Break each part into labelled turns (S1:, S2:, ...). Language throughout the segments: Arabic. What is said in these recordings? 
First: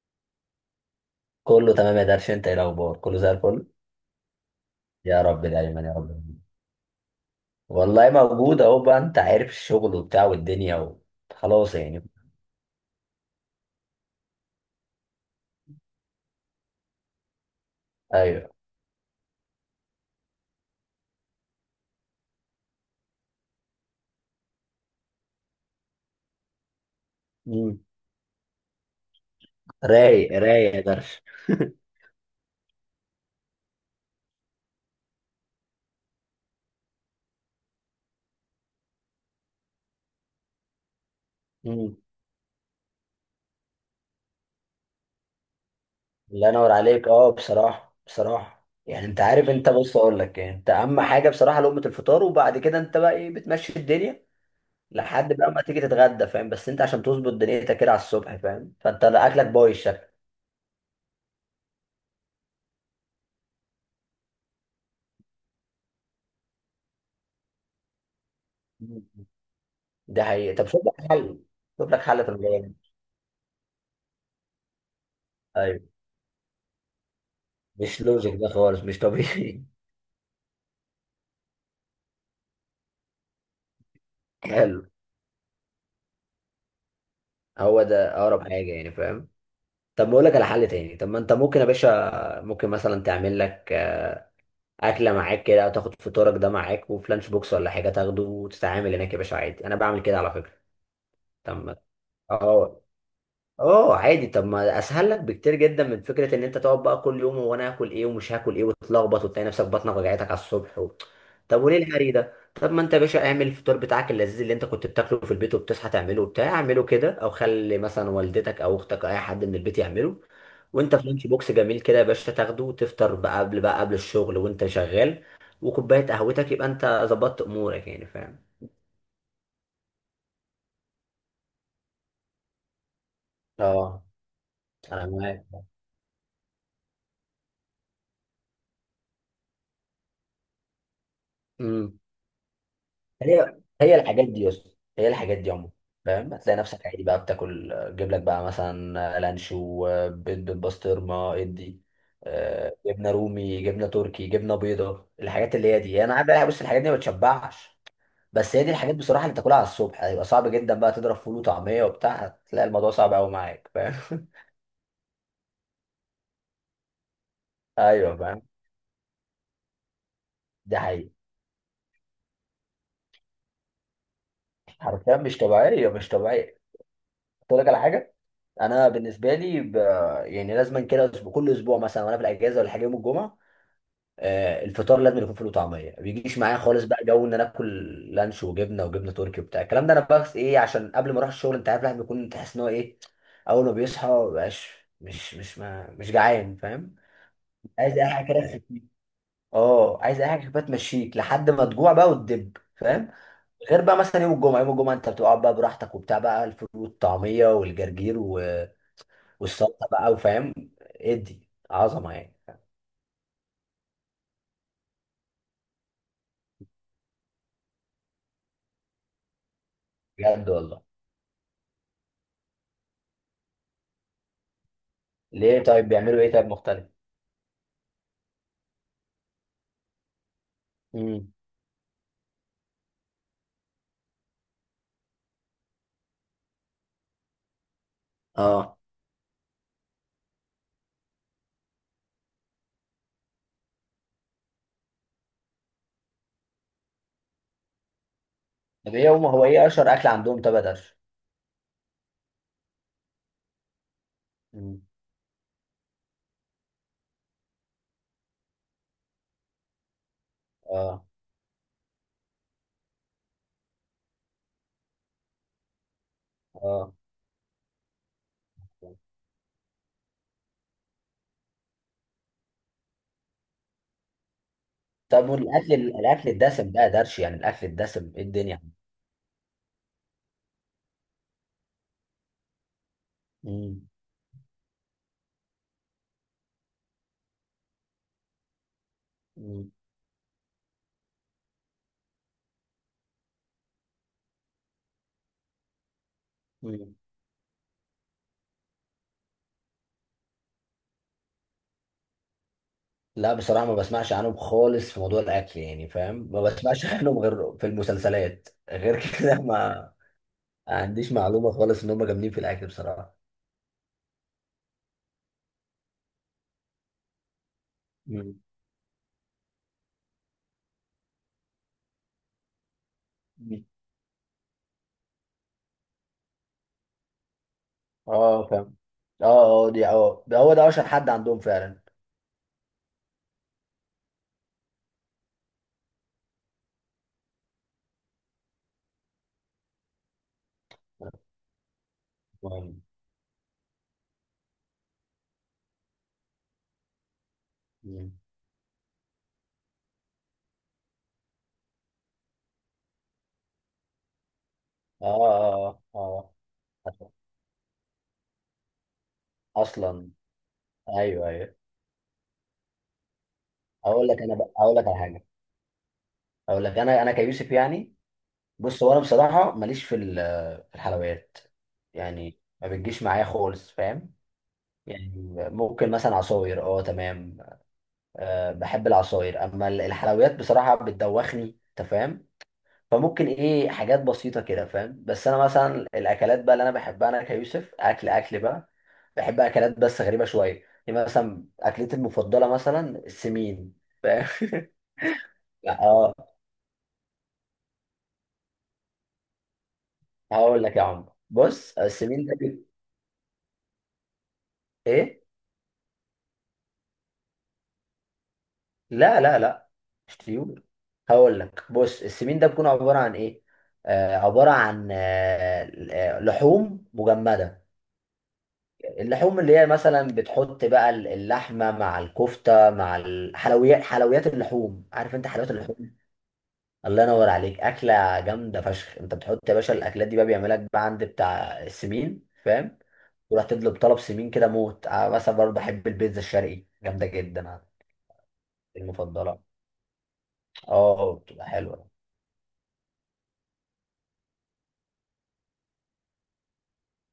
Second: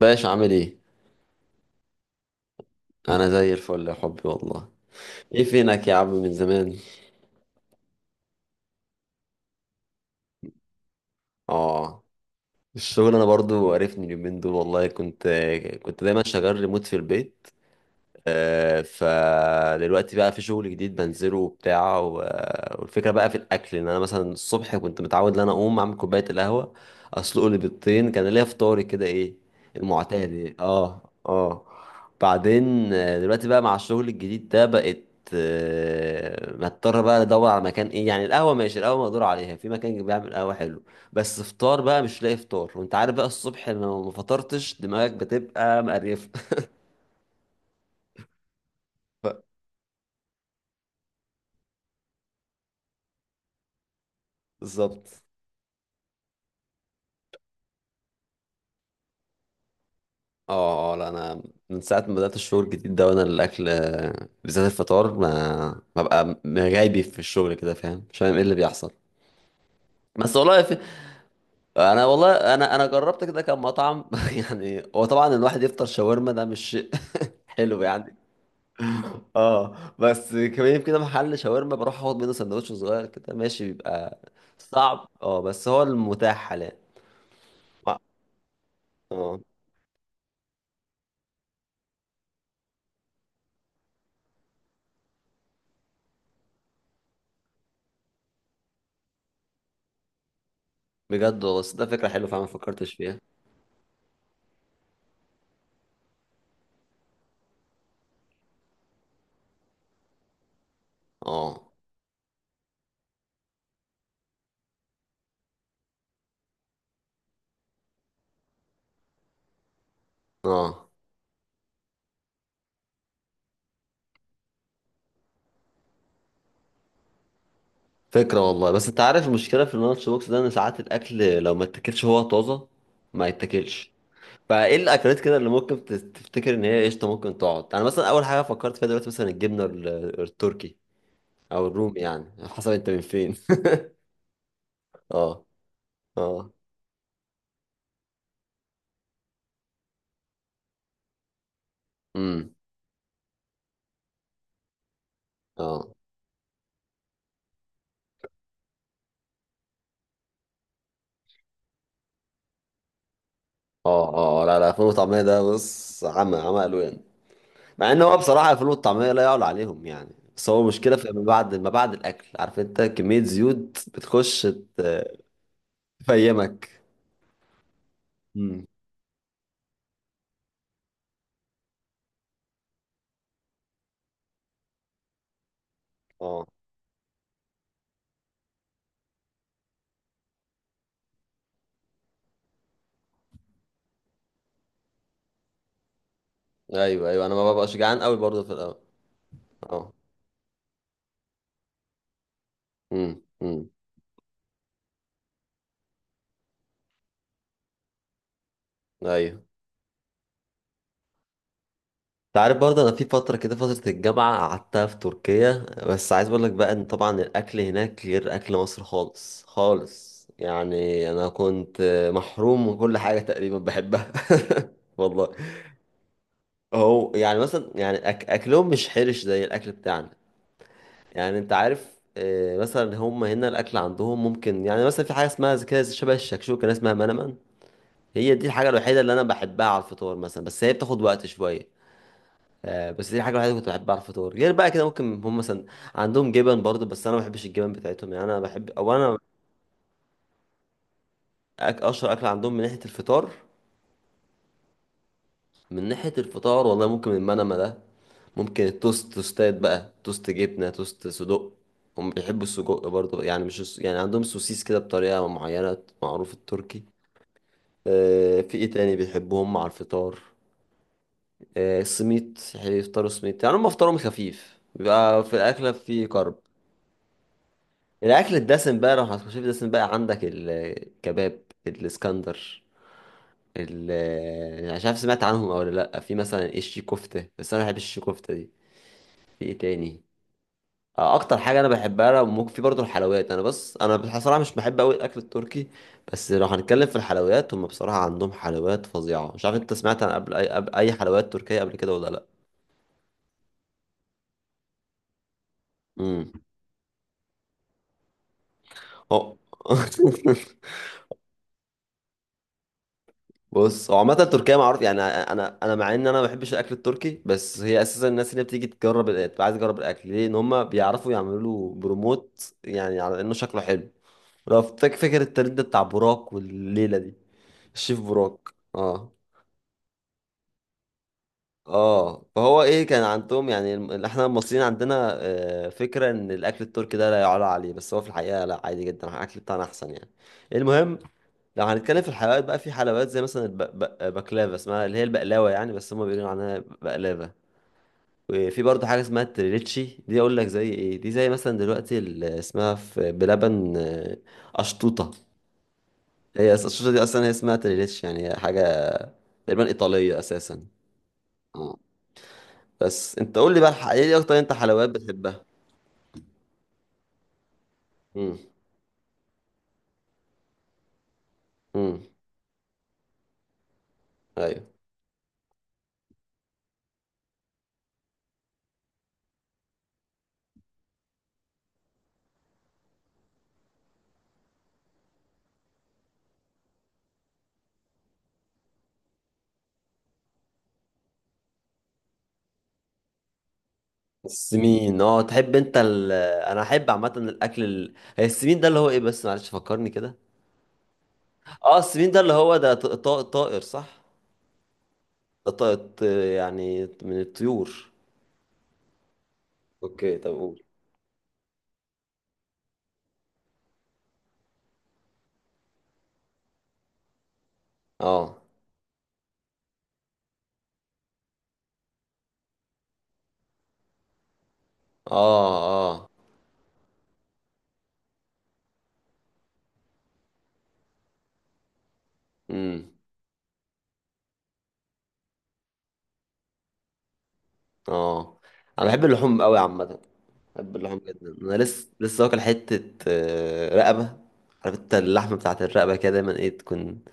S1: باشا عامل ايه؟
S2: كله تمام يا درش، انت ايه الاخبار؟ كله
S1: انا
S2: زي
S1: زي
S2: الفل.
S1: الفل يا حبي والله.
S2: يا رب
S1: ايه
S2: دايما
S1: فينك
S2: يا
S1: يا
S2: رب
S1: عم من
S2: دايما.
S1: زمان؟
S2: والله موجود اهو بقى، انت عارف الشغل وبتاع والدنيا خلاص
S1: اه،
S2: يعني.
S1: الشغل انا برضو عرفني اليومين دول. والله كنت دايما شغال ريموت في البيت.
S2: ايوه.
S1: فدلوقتي بقى في شغل جديد بنزله والفكرة بقى في الأكل، إن أنا مثلا الصبح كنت متعود إن أنا أقوم أعمل كوباية القهوة، أسلق لي
S2: مم.
S1: بيضتين، كان ليا فطاري كده. إيه المعتاد،
S2: رايق
S1: إيه،
S2: رايق يا
S1: آه
S2: درش.
S1: آه. بعدين دلوقتي بقى مع الشغل الجديد ده بقت، بضطر بقى ادور على مكان، ايه يعني، القهوه ماشي، القهوه مقدور عليها، في مكان بيعمل قهوه حلو، بس فطار
S2: مم.
S1: بقى مش لاقي فطار. وانت عارف بقى الصبح لو ما فطرتش دماغك بتبقى مقريفه.
S2: الله ينور عليك. اه بصراحه بصراحه يعني انت عارف، انت بص اقول لك، يعني انت اهم حاجه بصراحه لقمه الفطار، وبعد كده انت بقى ايه بتمشي الدنيا
S1: بالظبط.
S2: لحد بقى ما تيجي تتغدى، فاهم؟ بس انت عشان تظبط دنيتك كده على الصبح، فاهم؟ فانت اكلك بايظ شكل.
S1: اه اه، لا انا من ساعه ما بدات الشغل الجديد ده وانا الاكل، بالذات الفطار، ما ببقى غايبي في الشغل كده، فاهم؟ مش فاهم ايه اللي بيحصل.
S2: مم. ده
S1: بس
S2: حقيقي،
S1: والله
S2: طب
S1: في...
S2: شوف لك حل. شوف لك
S1: انا
S2: حل في
S1: والله
S2: الموضوع
S1: انا جربت كده كام مطعم. يعني هو طبعا الواحد يفطر
S2: ده.
S1: شاورما، ده مش شيء. حلو
S2: مش
S1: يعني.
S2: لوجيك ده خالص، مش طبيعي.
S1: اه، بس كمان كده محل شاورما بروح اخد منه سندوتش صغير كده ماشي، بيبقى
S2: حلو.
S1: صعب، اه، بس هو المتاح حاليا.
S2: هو
S1: اه،
S2: ده اقرب حاجه يعني، فاهم؟
S1: آه،
S2: طب ما اقول لك على حل تاني. طب ما انت ممكن يا باشا، ممكن مثلا تعمل لك اكله معاك كده، او تاخد فطورك ده معاك وفي لانش بوكس ولا حاجه، تاخده وتتعامل هناك يا باشا، عادي. انا بعمل كده على فكره.
S1: بجد والله،
S2: طب
S1: بس
S2: ما-
S1: ده فكره حلوه فعلا، ما
S2: اه
S1: فكرتش فيها.
S2: اه عادي. طب ما اسهل لك بكتير جدا من فكره ان انت تقعد بقى كل يوم هو انا هاكل ايه ومش هاكل ايه، وتتلخبط وتلاقي نفسك بطنك وجعتك على الصبح طب
S1: اه
S2: وليه الهري ده؟ طب ما انت يا باشا اعمل الفطار بتاعك اللذيذ اللي انت كنت بتاكله في البيت وبتصحى تعمله وبتاع، اعمله كده، او خلي مثلا والدتك او اختك او اي حد من البيت يعمله،
S1: اه،
S2: وانت في لانش بوكس جميل كده يا باشا تاخده، وتفطر بقى قبل الشغل وانت شغال. وكوبايه قهوتك، يبقى انت ظبطت امورك يعني، فاهم؟
S1: فكرة والله. بس انت عارف المشكلة في اللانش بوكس ده، ان ساعات الاكل لو ما اتاكلش هو طازة، ما يتاكلش.
S2: اه،
S1: فايه
S2: انا
S1: الاكلات كده
S2: معاك.
S1: اللي ممكن تفتكر ان هي قشطة ممكن تقعد؟ انا مثلا اول حاجة فكرت فيها دلوقتي مثلا الجبنة التركي او
S2: امم
S1: الرومي يعني. حسب انت من فين.
S2: هي هي الحاجات دي يا اسطى. هي الحاجات
S1: اه
S2: دي عموما، فاهم؟
S1: اه،
S2: هتلاقي نفسك عادي بقى بتاكل تجيب لك بقى مثلا لانشو، بيض بالبسطرمه، ادي
S1: امم،
S2: جبنه رومي، جبنه تركي، جبنه بيضه، الحاجات اللي هي
S1: اه
S2: دي يعني. انا عارف بقى، بص الحاجات دي ما بتشبعش، بس هي دي الحاجات بصراحه اللي تاكلها على الصبح. هيبقى صعب جدا بقى تضرب فول وطعميه وبتاع، هتلاقي الموضوع صعب قوي معاك،
S1: اه
S2: فاهم؟
S1: اه، آه. لا لا، الفول والطعمية ده بص، عمى عمى الوان. مع ان هو
S2: ايوه فاهم.
S1: بصراحة الفول والطعمية لا يعلى عليهم يعني، بس هو
S2: دي
S1: مشكلة في
S2: حقيقة،
S1: ما بعد، ما بعد الاكل، عارف انت كمية زيوت بتخش
S2: حرفيا مش طبيعيه مش طبيعيه.
S1: تفيمك.
S2: اقول لك على حاجه،
S1: امم.
S2: انا بالنسبه لي يعني لازما كده كل اسبوع مثلا وانا في الاجازه ولا حاجه يوم الجمعه، الفطار لازم يكون فول وطعميه. ما بيجيش
S1: اه،
S2: معايا خالص بقى جو ان انا اكل لانش وجبنه وجبنه تركي وبتاع الكلام ده، انا بس ايه عشان قبل ما اروح الشغل انت عارف الواحد بيكون تحس ان هو ايه، اول ما بيصحى ما بقاش مش جعان، فاهم؟
S1: ايوه ايوه، انا ما ببقاش
S2: عايز
S1: جعان
S2: اي
S1: قوي
S2: حاجه كده
S1: برضه في الاول.
S2: تخفيك.
S1: اه،
S2: اه، عايز اي حاجه كده تمشيك لحد ما تجوع بقى وتدب، فاهم؟
S1: امم.
S2: غير بقى مثلا يوم الجمعه، يوم الجمعه انت بتقعد بقى براحتك وبتاع بقى الفول والطعميه والجرجير
S1: ايوه،
S2: والسلطه بقى، وفاهم، ادي عظمه يعني.
S1: انت عارف برضه انا في فتره كده، فتره الجامعه قعدتها في تركيا. بس عايز اقول لك بقى ان طبعا الاكل هناك غير اكل مصر خالص خالص،
S2: بجد والله،
S1: يعني انا كنت محروم من كل حاجه تقريبا بحبها. والله.
S2: ليه طيب؟ بيعملوا ايه طيب، مختلف؟
S1: هو يعني مثلا، يعني اكلهم مش حرش زي الاكل بتاعنا.
S2: امم
S1: يعني انت عارف، مثلا هم هنا الاكل عندهم ممكن يعني مثلا في حاجه اسمها كده شبه الشكشوكه، ناس اسمها منمن، هي دي الحاجة
S2: اه،
S1: الوحيدة اللي أنا بحبها على الفطار مثلا، بس هي بتاخد وقت شوية. بس دي الحاجة الوحيدة اللي كنت بحبها على الفطار. غير بقى كده ممكن هم مثلا عندهم جبن برضه، بس أنا ما بحبش الجبن بتاعتهم يعني. أنا بحب،
S2: طب
S1: أو
S2: ايه
S1: أنا
S2: هم، هو ايه اشهر اكل عندهم طب يا درش؟
S1: أشهر أكل عندهم من ناحية الفطار،
S2: مم.
S1: من ناحية الفطار والله ممكن المنما ده. ممكن التوست، توستات بقى، توست جبنة،
S2: اه
S1: توست صدق. هم بيحبوا السجق برضه يعني، مش يعني عندهم سوسيس كده بطريقة معينة، معروف التركي.
S2: اه.
S1: في إيه تاني بيحبوهم مع الفطار؟ سميت، هيفطروا سميت يعني، هم افطارهم خفيف بيبقى،
S2: طب
S1: في الاكله
S2: والاكل،
S1: في
S2: الاكل
S1: كرب.
S2: الدسم بقى يا درش، يعني الاكل الدسم ايه
S1: الاكل
S2: الدنيا؟
S1: الدسم بقى لو هتخش في الدسم بقى عندك الكباب الاسكندر،
S2: مم.
S1: ال آه، مش عارف سمعت عنهم او لا، في مثلا الشي كفته، بس انا ما بحبش الشي كفته دي. في ايه
S2: مم.
S1: تاني؟ اكتر حاجه انا بحبها لو ممكن، في برضه الحلويات. انا بس انا بصراحه مش بحب قوي الاكل التركي، بس لو هنتكلم
S2: مم.
S1: في الحلويات هم بصراحه عندهم حلويات فظيعه. مش عارف انت سمعت عن قبل اي, قبل أي حلويات تركيه قبل كده ولا لا؟
S2: لا بصراحه، ما بسمعش عنهم خالص في موضوع الاكل يعني، فاهم؟
S1: امم،
S2: ما بسمعش عنهم غير في المسلسلات، غير كده
S1: هو.
S2: ما ما عنديش معلومه خالص ان هم جامدين في الاكل بصراحه.
S1: بص هو عامة تركيا معروف يعني، انا انا مع ان انا ما بحبش الاكل التركي، بس هي اساسا الناس
S2: مم.
S1: اللي بتيجي تجرب تبقى عايزه تجرب الاكل ليه؟ ان هم بيعرفوا يعملوا له بروموت يعني على انه شكله
S2: مم.
S1: حلو. لو فاكر، فاكر الترند ده بتاع براك والليله دي، الشيف براك.
S2: اه اه
S1: اه
S2: اه، دي ده هو ده اشهر حد عندهم فعلا.
S1: اه. فهو ايه، كان عندهم يعني احنا المصريين عندنا فكره ان الاكل التركي ده لا يعلى عليه، بس هو في الحقيقه لا، عادي جدا، الاكل بتاعنا احسن يعني. المهم، لو هنتكلم في الحلويات بقى، في
S2: مهم.
S1: حلويات زي مثلا البقلاوة، اسمها اللي هي البقلاوة يعني بس هما بيقولوا عنها بقلاوة.
S2: مم.
S1: وفي برضه حاجة اسمها التريليتشي دي، أقول لك زي إيه، دي زي مثلا دلوقتي اللي اسمها في بلبن
S2: اه
S1: أشطوطة.
S2: اه اه.
S1: هي الأشطوطة دي
S2: آه.
S1: أصلا هي اسمها تريليتشي، يعني هي حاجة تقريبا
S2: اصلا.
S1: إيطالية أساسا.
S2: ايوه ايوه.
S1: اه، بس أنت قول لي بقى،
S2: اقول
S1: إيه
S2: لك انا
S1: أكتر أنت
S2: بقى، اقول لك
S1: حلويات
S2: على حاجه.
S1: بتحبها؟
S2: اقول لك انا كيوسف يعني.
S1: امم،
S2: بص هو انا بصراحه ماليش في في الحلويات
S1: امم،
S2: يعني. ما بتجيش معايا خالص، فاهم؟
S1: أيوه.
S2: يعني ممكن مثلا عصاير، اه تمام. أه بحب العصاير، اما الحلويات بصراحه بتدوخني، انت فاهم؟ فممكن ايه حاجات بسيطة كده، فاهم؟ بس انا مثلا الاكلات بقى اللي انا بحبها، انا كيوسف اكل اكل بقى، بحب اكلات بس غريبة شوية يعني. مثلا اكلتي المفضلة مثلا السمين، فاهم؟
S1: السمين، اه، تحب أنت
S2: لا
S1: ال...
S2: اه.
S1: أنا أحب عامة الأكل ال... هي السمين ده اللي هو إيه، بس معلش فكرني كده.
S2: هقول لك يا عم،
S1: اه
S2: بص
S1: السفين ده
S2: السمين
S1: اللي
S2: ده
S1: هو ده طائر، صح؟
S2: ايه.
S1: ده طائر، يعني من الطيور.
S2: لا لا لا مش
S1: اوكي طب قول.
S2: طيور. هقول لك، بص السمين ده بيكون عبارة عن ايه، عبارة عن لحوم مجمدة.
S1: اه
S2: اللحوم اللي هي مثلا بتحط بقى اللحمه مع الكفته مع الحلويات، حلويات اللحوم، عارف انت حلويات
S1: اه
S2: اللحوم.
S1: اه،
S2: الله ينور عليك، اكله جامده فشخ. انت بتحط يا باشا الاكلات دي بقى، بيعملها لك بقى عند بتاع السمين، فاهم؟
S1: امم،
S2: تروح تطلب طلب سمين كده، موت. مثلا برضه بحب البيتزا الشرقي، جامده جدا عندي
S1: اه. انا بحب
S2: المفضله.
S1: اللحوم قوي عامه، بحب اللحوم
S2: اه
S1: جدا.
S2: بتبقى
S1: انا لسه
S2: حلوه.
S1: لسه واكل حته رقبه. عارف انت اللحمه بتاعت الرقبه كده دايما ايه، تكون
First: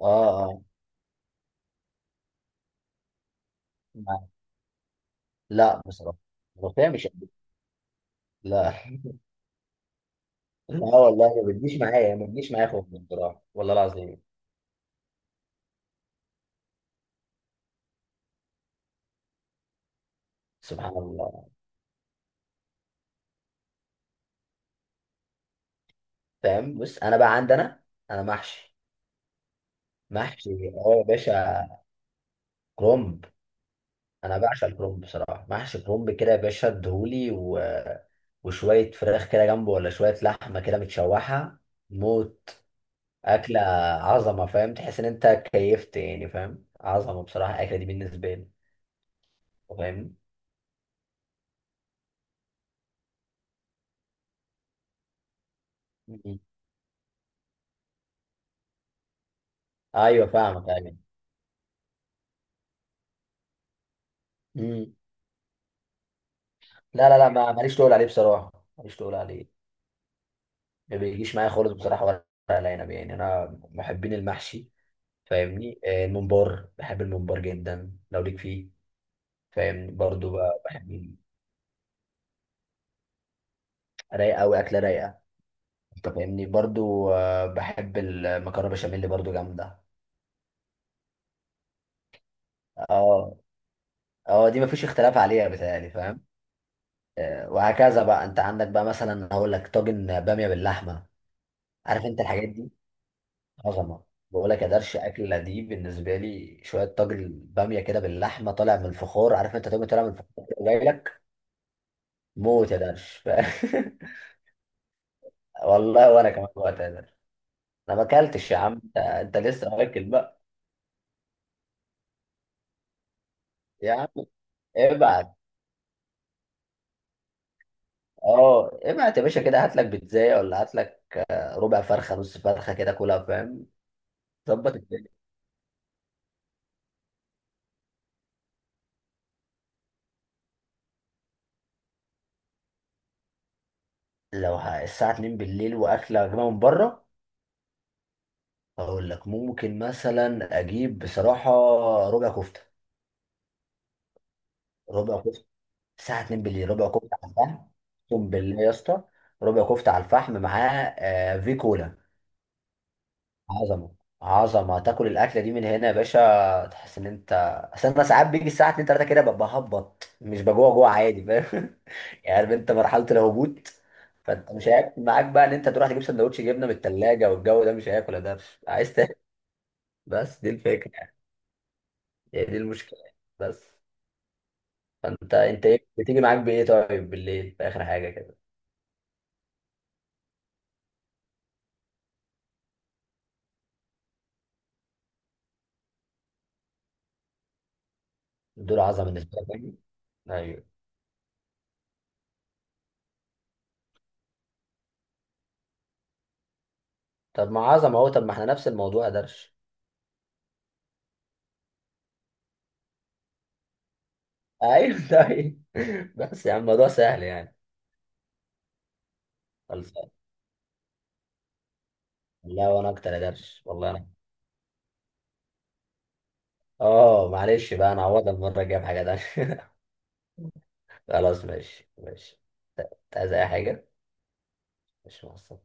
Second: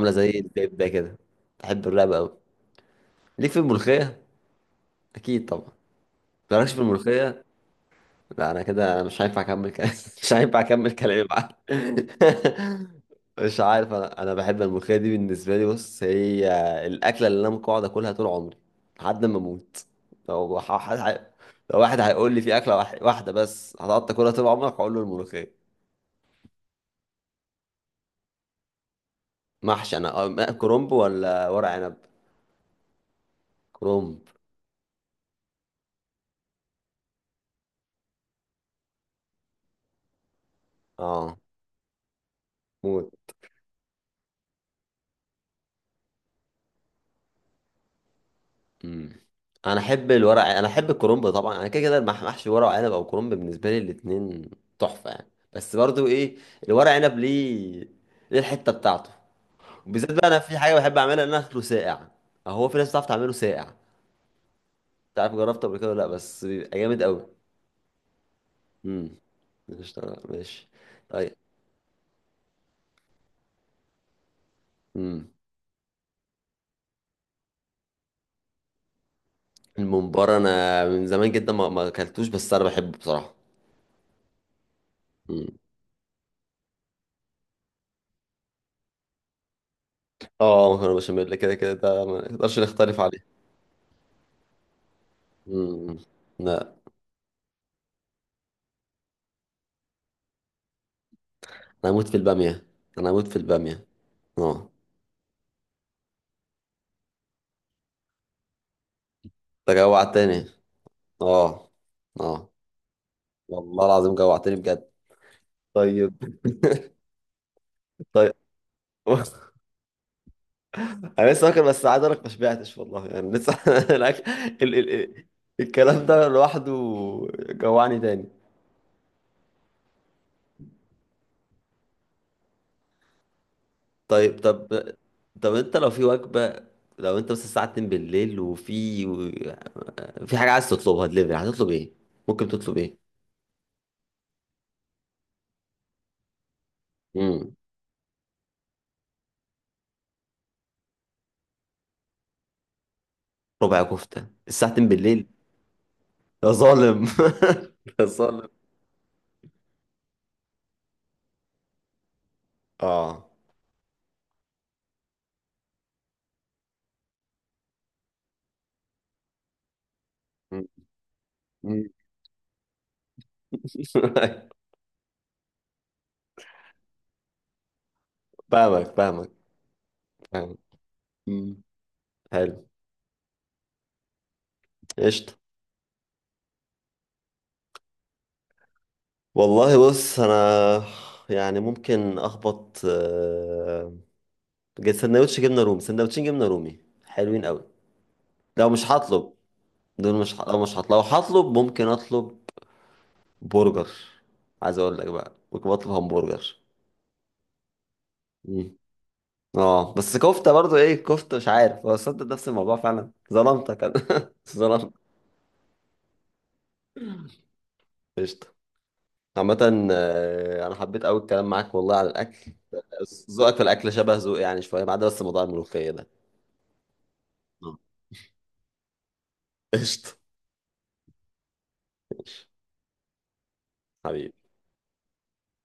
S2: اه
S1: زي
S2: اه.
S1: البيبه كده. بحب الرقبه قوي. ليك في الملوخيه؟
S2: مع-
S1: اكيد طبعا.
S2: لا بصراحه
S1: مالكش في
S2: الملوخيه مش قد-
S1: الملوخيه؟ لا انا
S2: لا.
S1: كده انا مش هينفع اكمل كلام. مش هينفع
S2: لا
S1: اكمل كلامي
S2: والله
S1: معاك.
S2: ما بتجيش معايا، ما بتجيش معايا خالص بصراحه
S1: مش
S2: والله
S1: عارف، انا
S2: العظيم.
S1: انا بحب الملوخيه دي، بالنسبه لي بص، هي الاكله اللي انا ممكن اقعد اكلها طول عمري لحد ما اموت. لو
S2: سبحان الله.
S1: لو واحد هيقول لي في اكله واحده بس هتقعد تاكلها طول عمرك، هقول له الملوخيه.
S2: فاهم؟ بص انا بقى عندنا، انا محشي.
S1: محشي انا. أه،
S2: محشي
S1: كرنب
S2: اه يا
S1: ولا ورق
S2: باشا،
S1: عنب؟
S2: كرومب.
S1: كرنب.
S2: انا بعشق الكرومب بصراحه، محشي كرومب كده يا باشا، ادهولي وشويه فراخ كده جنبه ولا شويه لحمه كده
S1: اه،
S2: متشوحه. موت.
S1: موت.
S2: اكله عظمه، فاهم؟ تحس ان انت كيفت يعني، فاهم؟ عظمه بصراحه الاكله دي بالنسبه لي.
S1: مم. انا احب
S2: فاهم
S1: الورق، انا احب الكرنب طبعا، انا كده كده محشي ورق عنب او كرنب بالنسبه لي الاتنين تحفه يعني. بس برضو ايه،
S2: مم.
S1: الورق عنب ليه ليه الحته بتاعته، وبالذات
S2: ايوه
S1: بقى انا في
S2: فاهمك
S1: حاجه
S2: ايوه.
S1: بحب اعملها، ان انا اكله ساقع. هو في ناس بتعرف تعمله ساقع،
S2: مم.
S1: مش عارف جربته قبل كده ولا لا، بس بيبقى جامد
S2: لا لا
S1: قوي.
S2: لا، ما ماليش تقول عليه بصراحه، ماليش تقول
S1: امم،
S2: عليه.
S1: مش ماشي.
S2: ما بيجيش
S1: طيب.
S2: معايا خالص بصراحه، ولا ورق العنب يعني، انا محبين المحشي،
S1: امم.
S2: فاهمني؟ الممبار، بحب الممبار جدا لو ليك فيه، فاهمني؟ برضو
S1: الممبار انا من
S2: بحب.
S1: زمان جدا ما ما اكلتوش، بس انا بحبه بصراحه.
S2: رايقه قوي، اكله رايقه.
S1: امم.
S2: انت فاهمني، برضو بحب المكرونه بشاميل برضو جامده.
S1: اه، مكرونه بشاميل كده كده ده ما نقدرش نختلف عليه.
S2: اه اه، دي مفيش اختلاف عليها بتهيألي،
S1: امم.
S2: فاهم؟
S1: لا،
S2: وهكذا بقى، انت عندك بقى مثلا، هقول لك طاجن باميه باللحمه،
S1: انا
S2: عارف
S1: اموت في
S2: انت الحاجات
S1: الباميه،
S2: دي،
S1: انا اموت في الباميه.
S2: عظمه. بقول لك يا
S1: اه،
S2: درش، اكله دي بالنسبه لي شويه طاجن باميه كده باللحمه طالع من الفخار، عارف انت؟
S1: انت
S2: طاجن طالع من الفخار
S1: جوعتني.
S2: كده جاي لك،
S1: اه، اه،
S2: موت يا درش.
S1: والله العظيم جوعتني بجد.
S2: والله وانا
S1: طيب.
S2: كمان وقتها ده، انا ما
S1: طيب.
S2: اكلتش يا عم، انت أنت لسه واكل بقى.
S1: انا لسه واكل، بس عايز اقول لك ما شبعتش والله يعني لسه
S2: يا
S1: الأكل-
S2: عم
S1: ال... ال... ال...
S2: ابعت،
S1: الكلام ده لوحده جوعني تاني.
S2: اه ابعت يا باشا، كده هات لك بيتزايه، ولا هات لك ربع فرخه نص فرخه كده كلها، فاهم؟
S1: طيب، طب،
S2: ظبط الدنيا.
S1: طب انت لو في وجبه، لو انت بس الساعه 2 بالليل وفي، في حاجه عايز تطلبها دليفري هتطلب ايه؟ ممكن تطلب ايه؟
S2: الساعه 2 بالليل واكله يا جماعه من بره،
S1: امم،
S2: هقول لك ممكن مثلا اجيب بصراحه ربع كفته.
S1: ربع كفته الساعه 2
S2: ربع
S1: بالليل؟
S2: كفته الساعه 2
S1: يا
S2: بالليل، ربع
S1: ظالم.
S2: كفته على الفحم،
S1: يا
S2: اقسم
S1: ظالم.
S2: بالله يا اسطى. ربع كفته على الفحم معاه في كولا.
S1: اه،
S2: عظمة. عظمة تاكل الأكلة دي من هنا يا باشا، تحس إن أنت، أصل أنا ساعات بيجي الساعة 2 3 كده ببقى هبط، مش
S1: مم.
S2: بجوع جوع عادي، فاهم؟
S1: مم.
S2: يعني عارف أنت مرحلة الهبوط، فأنت مش هياكل معاك بقى إن أنت تروح تجيب سندوتش جبنة من التلاجة، والجو ده مش هياكل ده.
S1: فاهمك،
S2: عايز تاكل،
S1: فاهمك،
S2: بس دي
S1: فاهمك.
S2: الفكرة يعني.
S1: مم.
S2: هي دي
S1: حلو.
S2: المشكلة يعني، بس.
S1: قشطة.
S2: فأنت إيه بتيجي معاك بإيه طيب بالليل في آخر حاجة كده؟
S1: والله بص انا، يعني ممكن اخبط سندوتش جبنة رومي، سندوتشين جبنة رومي حلوين قوي. لو
S2: دول
S1: مش
S2: عظمة بالنسبة
S1: هطلب،
S2: لك يعني؟
S1: دول مش ه- لو
S2: أيوه.
S1: مش هطلب، لو هطلب ممكن اطلب برجر. عايز اقول لك بقى ممكن اطلب همبرجر.
S2: طب ما عظمة أهو، طب ما إحنا نفس
S1: مم.
S2: الموضوع يا درش.
S1: اه، بس كفتة برضو ايه، كفتة، مش عارف هو صدق نفس الموضوع فعلا، ظلمتك انا. ظلمتك.
S2: أيوه. طيب، بس يا عم الموضوع سهل يعني.
S1: قشطة.
S2: خلص.
S1: عامة أنا حبيت أوي الكلام معاك والله على الأكل.
S2: لا وانا اكتر يا
S1: ذوقك
S2: درش
S1: في
S2: والله
S1: الأكل
S2: انا.
S1: شبه ذوقي يعني شوية، ما عدا بس موضوع الملوخية ده.
S2: اه معلش
S1: آه.
S2: بقى، انا هعوضها المره الجايه بحاجه تانيه.
S1: قشطة.
S2: خلاص، ماشي ماشي.
S1: ماشي.
S2: انت عايز اي حاجه؟
S1: حبيبي.
S2: مش مقصر.